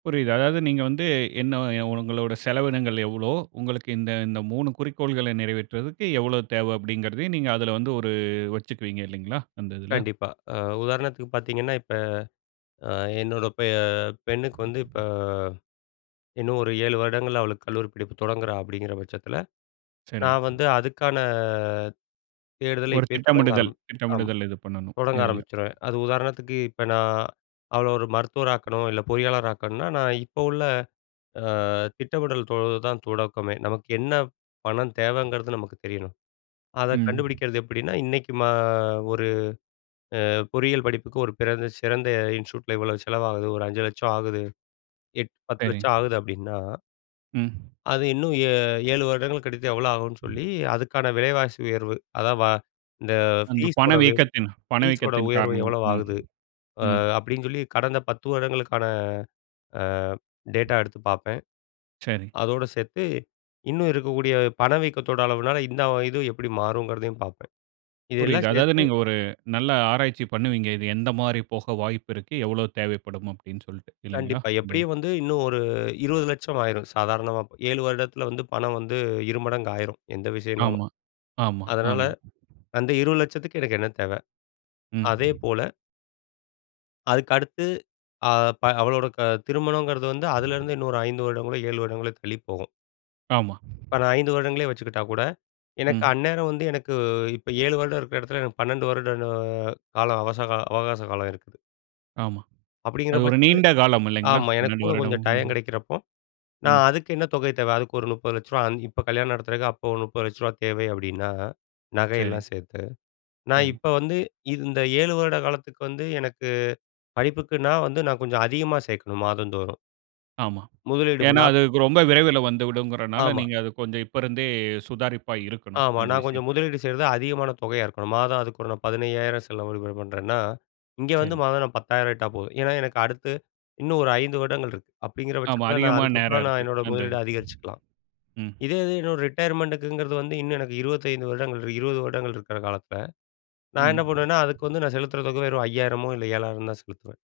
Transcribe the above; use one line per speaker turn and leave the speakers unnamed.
புரியுது. அதாவது நீங்க வந்து என்ன "உங்களோட செலவினங்கள் எவ்வளோ? உங்களுக்கு இந்த, இந்த 3 குறிக்கோள்களை நிறைவேற்றதுக்கு எவ்வளோ தேவை?" அப்படீங்கிறதையும் நீங்க அதுல வந்து ஒரு வச்சுக்குவீங்க இல்லைங்களா? அந்த இதுல.
கண்டிப்பா. அ உதாரணத்துக்கு பார்த்தீங்கன்னா, "இப்ப அ என்னோட பெ பெண்ணுக்கு வந்து இப்ப இன்னும் ஒரு 7 வருடங்கள்ல அவளுக்கு கல்லூரி படிப்பு தொடங்குறா" அப்படீங்கிற பட்சத்தில
சரி.
நான் வந்து அதுக்கான தேடுதல
ஒரு
இப்பயே தொடங்க
திட்டமிடுதல்
ஆரம் ஆம்
திட்டமிடுதல் இது பண்ணணும்,
தொடங்க
இதுல.
ஆரம்பிச்சிருவேன். அது உதாரணத்துக்கு இப்ப நா அவள ஒரு மருத்துவரா ஆக்கணும், இல்ல பொறியாளர் ஆக்கணும்ன்னா, நான் இப்ப உள்ள அ திட்டமிடல் தொ தான் தொடக்கமே. நமக்கு என்ன பணம் தேவைங்கிறது நமக்கு தெரியணும். அத
ம்.
கண்டுபுடிக்கிறது எப்படீன்னா, இன்னைக்கு மா ஒரு அ பொறியியல் படிப்புக்கு ஒரு பிறந்த சிறந்த இன்ஸ்டிடியூட்டில இவ்வளோ செலவாகுது, ஒரு ரூ. 5,00,000 ஆகுது. எட் பத்து
சரி.
லட்சம் ஆகுது அப்படீன்னா
ம்.
அது இன்னும் ஏ 7 வருடங்கள் கழித்து எவ்ளோ ஆகும்ன்னு சொல்லி, அதுக்கான விலைவாசி உயர்வு அதா வ "இந்த
அந்த
ஃபீஸோட வே
பணவீக்கத்தின்
ஃபீஸோட
பணவீக்கத்தின்
உயர்வு
காரணமா.
எவ்வளவு
ம்.
ஆகுது?" அ
ம்.
அப்படீன்னு சொல்லி கடந்த 10 வருடங்களுக்கான அ டேட்டா எடுத்து பார்ப்பேன்.
சரி.
அதோடு சேர்த்து இன்னும் இருக்கக்கூடிய பணவீக்கத்தோட அளவுனால இந்த இது எப்படி மாறுங்கிறதையும் பார்ப்பேன்.
புரியுது.
இதெல்லாம்
அதாவது
சேர்த்து
நீங்க ஒரு நல்ல ஆராய்ச்சி பண்ணுவீங்க. "இது எந்த மாரி போக வாய்ப்பு இருக்கு? எவ்வளோ தேவைப்படும்?" அப்படீன்னு சொல்ட்டு இல்லைங்களா?
கண்டிப்பா.
அது
எப்படியும் வந்து இன்னும் ஒரு ரூ. 20,00,000 ஆயிரும் சாதாரணமா. 7 வருடத்தில வந்து பணம் வந்து 2 மடங்கு ஆயிரும் எந்த விஷயம்னாலும்.
ஆமா, ஆமா,
அதனால
ஆமா.
அந்த ரூ. 20,00,000த்துக்கு எனக்கு என்ன தேவை?
ம்.
அதேபோல அதுக்கடுத்து அ ப அவளோட க திருமணங்கிறது வந்து அதுலேருந்து இன்னொரு 5 வருடங்களோ 7 வருடங்களோ தள்ளி போகும்.
ஆமா.
இப்ப நான் 5 வருடங்களே வச்சுக்கிட்டா கூட, எனக்கு
ம்.
அந்நேரம் வந்து எனக்கு இப்ப 7 வருடம் இருக்கிற இடத்துல எனக்கு 12 வருட ன காலம் அவசகா அவகாச காலம் இருக்குது.
ஆமா.
அப்படீங்கிற
அது ஒரு
பட்சத்துல
நீண்ட காலம் இல்லைங்களா?
ஆமா. எனக்கு
12
கூட
வருடம்.
கொஞ்சம் டைம்
ம்.
கெடைக்கிறப்போ,
ம்.
நான் அதுக்கு என்ன தொகை தேவை? அதுக்கு ஒரு ரூ. 30,00,000 அ இப்ப கல்யாணம் நடத்துறதுக்கு அப்ப ஒரு ரூ. 30,00,000 தேவை அப்படீன்னா,
சரி.
நகையெல்லாம் சேர்த்து. நான்
சரி.
இப்ப வந்து இந்த 7 வருட காலத்துக்கு வந்து, எனக்கு படிப்புக்குன்னா வந்து நான் கொஞ்சம் அதிகமா சேர்க்கணும் மாதந்தோறும்.
ஆமா. ஏன்னா
முதலீடுகலாம்
அதுக்கு ரொம்ப விரைவில வந்துவிடுங்கிறனால,
ஆமா.
நீங்க அது கொஞ்சம் இப்பருந்தே சுதாரிப்பா இருக்கணும்,
ஆமா.
அந்த
நான் கொஞ்சம்
விஷயத்து
முதலீடு செய்றது அதிகமான தொகையா இருக்கணும். மாதம் அதுக்கு ஒரு நான் ரூ. 15,000 செலவு விடும பண்ணுறேன்னா, இங்க வந்து
சரி.
மாதம் நான் ரூ. 10,000 இட்டா போதும். ஏன்னா எனக்கு அடுத்து இன்னும் ஒரு 5 வருடங்கள் இருக்கு. அப்படீங்கிற
ஆமா,
பட்சத்தில, நான்
அதிகமான நேரம்
அதுக்கப்பறம் நான்
இருக்கு.
என்னோட
அந்த
முதலீடு
இதுக்கு.
அதிகரிச்சுக்கலாம்.
ம்.
இதே இது என்னோட ரிட்டயர்மெண்ட்டுக்குங்கிறது வந்து இன்னும் எனக்கு 25 வருடங்கள் இரு, 20 வருடங்கள் இருக்கிற காலத்தில, நா
ம்.
என்ன பண்ணுவேன்னா, அதுக்கு வந்து நான் செலுத்துற தொகை வெறும் ரூ. 5000மோ இல்ல ரூ. 7,000 தான் செலுத்துவேன்.